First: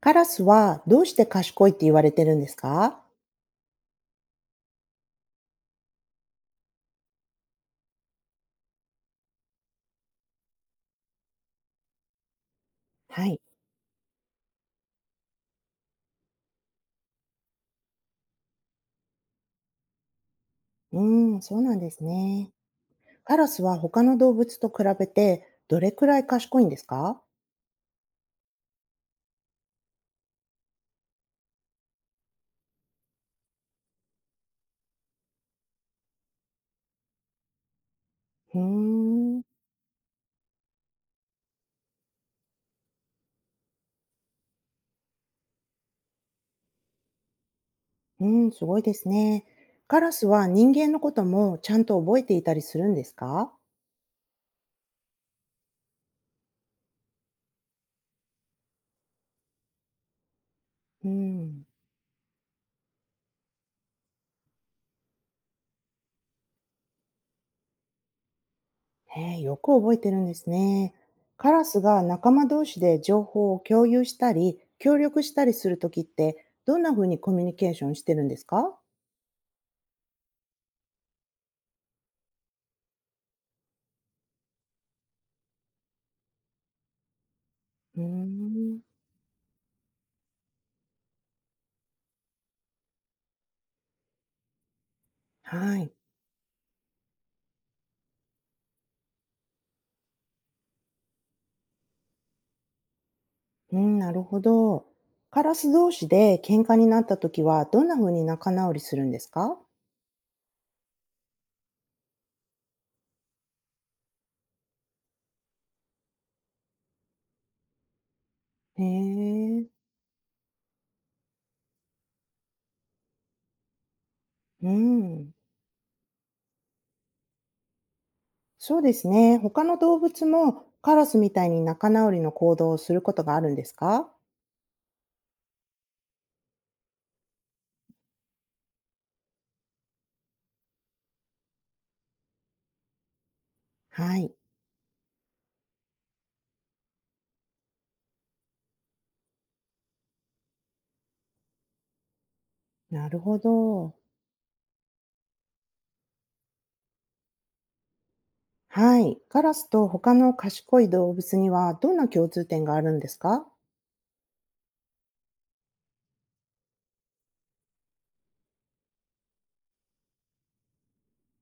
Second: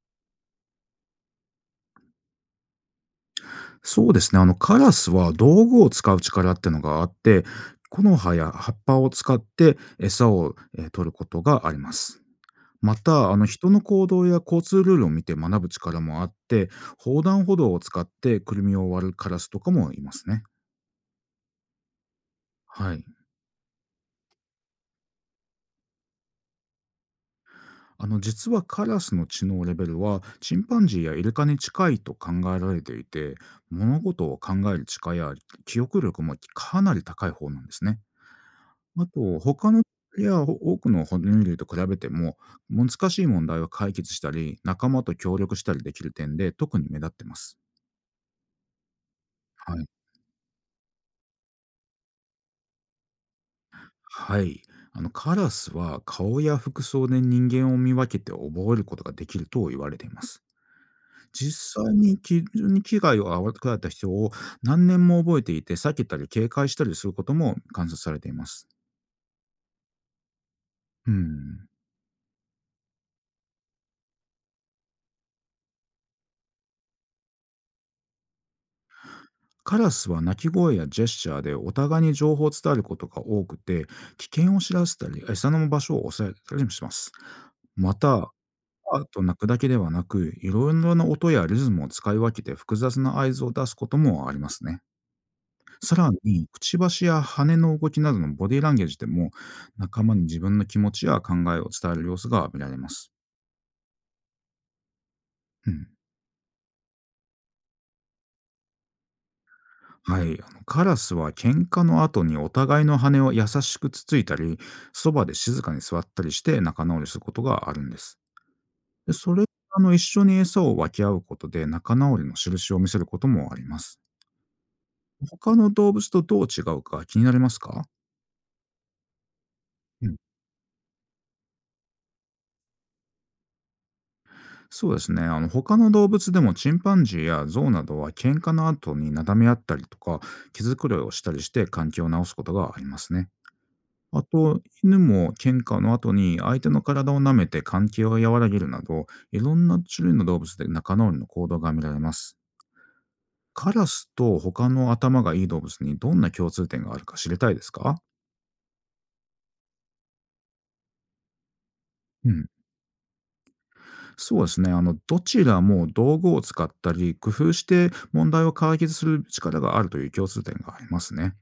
カラスはどうして賢いって言われてるんですか？そうですね。カラスは道具を使う力ってのがあって、木の葉や葉っぱを使って餌を、取ることがあります。まはた、い。人の行動や交通ルールを見て学ぶ力もあって、横断歩道を使ってくるみを割るカラスとかもいますね。うーん、そうなんですね。はい。カラスは他の動物と比べてどれくらい賢いんですか？実はカラスの知能レベルは、チンパンジーやイルカに近いと考えられていて、物事を考える力や記憶力もかなり高い方なんですね。うーあと、ん。いや、多くの哺乳類と比べても、難しい問題を解決したり、仲間と協力したりできる点で特に目立ってます。うん、すごいですね。はい。カラスは人間のこともちゃんと覚えていたりするんですか？はい。カラスは顔や服装で人間を見分けて覚えることができると言われています。うん。実際に基準に危害を与えた人を何年も覚えていて、避けたり警戒したりすることも観察されています。へえ、よく覚えてるんですね。うカラん。スが仲間同士で情報を共有したり、協力したりするときって、どんな風にコミュニケーションしてるんですか？カラスは鳴き声やジェスチャーでお互いに情報を伝えることが多くて、危険を知らせたり、餌の場所を抑えたりもします。まうーた、ん。パーッと鳴くだけではなく、いろいろな音やリズムを使い分けて複雑な合図を出すこともありますね。はい。さらに、くちばしや羽の動きなどのボディーランゲージでも、仲間に自分の気持ちや考えを伝える様子が見られます。うん、なるほど。カラうス同ん。士で喧嘩になった時は、どんな風に仲直りするんですか？はい、カラスは喧嘩の後にお互いの羽を優しくつついたり、そばで静かに座ったりして仲直りすることがあるんです。へで、それえ、あの一緒に餌を分け合うことで仲直りの印を見せることもあります。うん。他の動物とどう違うか気になりますか？そうですね。他の動うん、物もカラスみたいに仲直りの行動をすることがあるんですか？そうですね。他の動物でもチンパンジーやゾウなどは喧嘩の後になだめ合ったりとか、毛づくろいをしたりして関係を直すことがありますね。はあい。と、犬も喧嘩の後に相手の体を舐めて関係を和らげるなど、いろんな種類の動物で仲直りの行動が見られます。なるほカラど。スと他の頭がいい動物にどんな共通点があるか知りたいですか？はい。カラスと他の賢い動物にはどんな共う通ん、点があるんですか？そうですね。どちらも道具を使ったり、工夫して問題を解決する力があるという共通点がありますね。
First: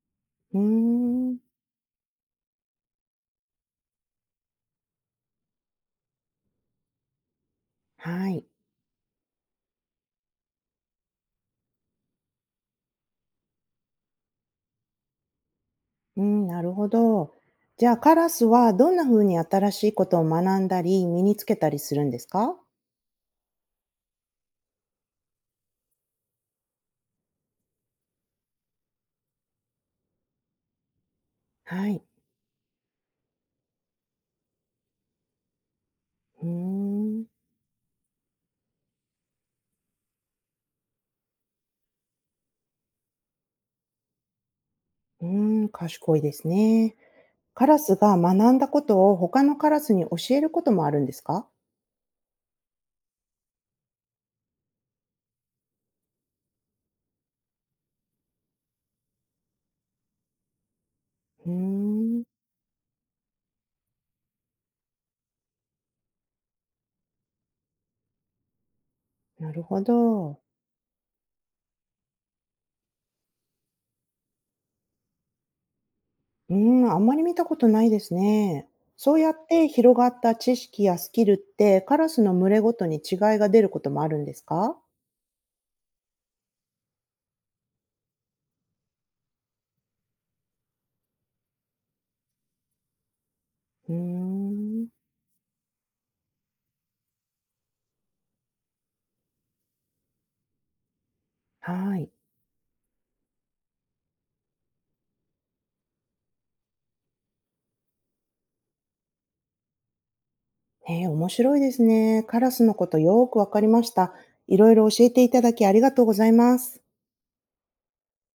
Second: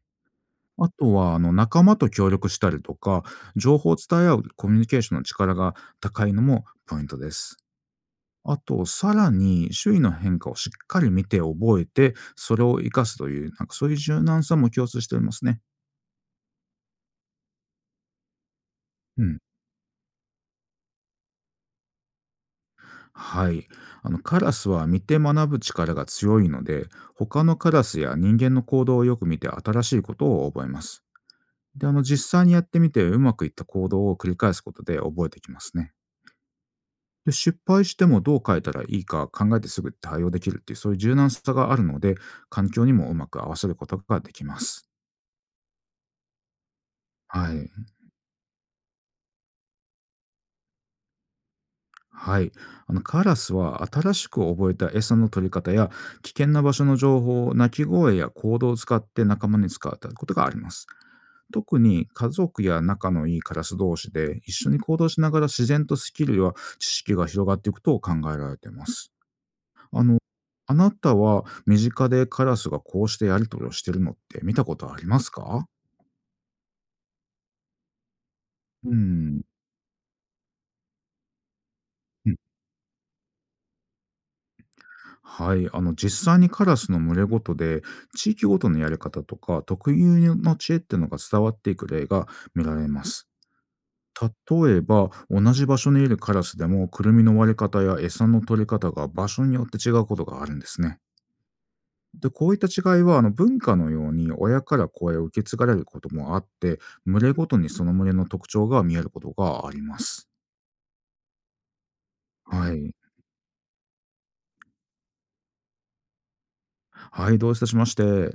うーあとは、ん。仲間と協力したりとか、情報を伝え合うコミュニケーションの力が高いのもポイントです。はい。あと、さらに周囲の変化をしっかり見て覚えて、それを活かすという、なんかそういう柔軟さも共通していますね。うん、なるほど。じゃあカラスはどんなう風にん。新しいことを学んだり身につけたりするんですか？はい。カラスは見て学ぶ力が強いので、他のカラスや人間の行動をよく見て新しいことを覚えます。で、はい。実際にやってみてうまくいった行動を繰り返すことで覚えてきますね。うーん。で、失敗してもどう変えたらいいか考えてすぐ対応できるっていう、そういう柔軟さがあるので、環境にもうまく合わせることができます。うーん、賢いですね。はカい。ラスが学んだことを他のカラスに教えることもあるんですか？はい。カラスは新しく覚えた餌の取り方や危険な場所の情報を鳴き声や行動を使って仲間に使うことがあります。うー特にん、家族や仲のいいカラス同士で一緒に行動しながら自然とスキルや知識が広がっていくと考えられています。なるほあの、ど。あなたは身近でカラスがこうしてやり取りをしているのって見たことありますか？うーん、あんまり見たことないですね。うそうやん。って広がった知識やスキルってカラスの群れごとに違いが出ることもあるんですか？はい、実際にカラスの群れごとで地域ごとのやり方とか特有の知恵っていうのが伝わっていく例が見られます。うー例えん、ば同じ場所にいるカラスでもクルミの割り方や餌の取り方が場所によって違うことがあるんですね。はい。でこういった違いは文化のように親から子へ受け継がれることもあって、群れごとにその群れの特徴が見えることがあります。えー、面白いですね。カラスはのこい。とよーくわかりました。いろいろ教えていただきありがとうございます。はい、どういたしまして。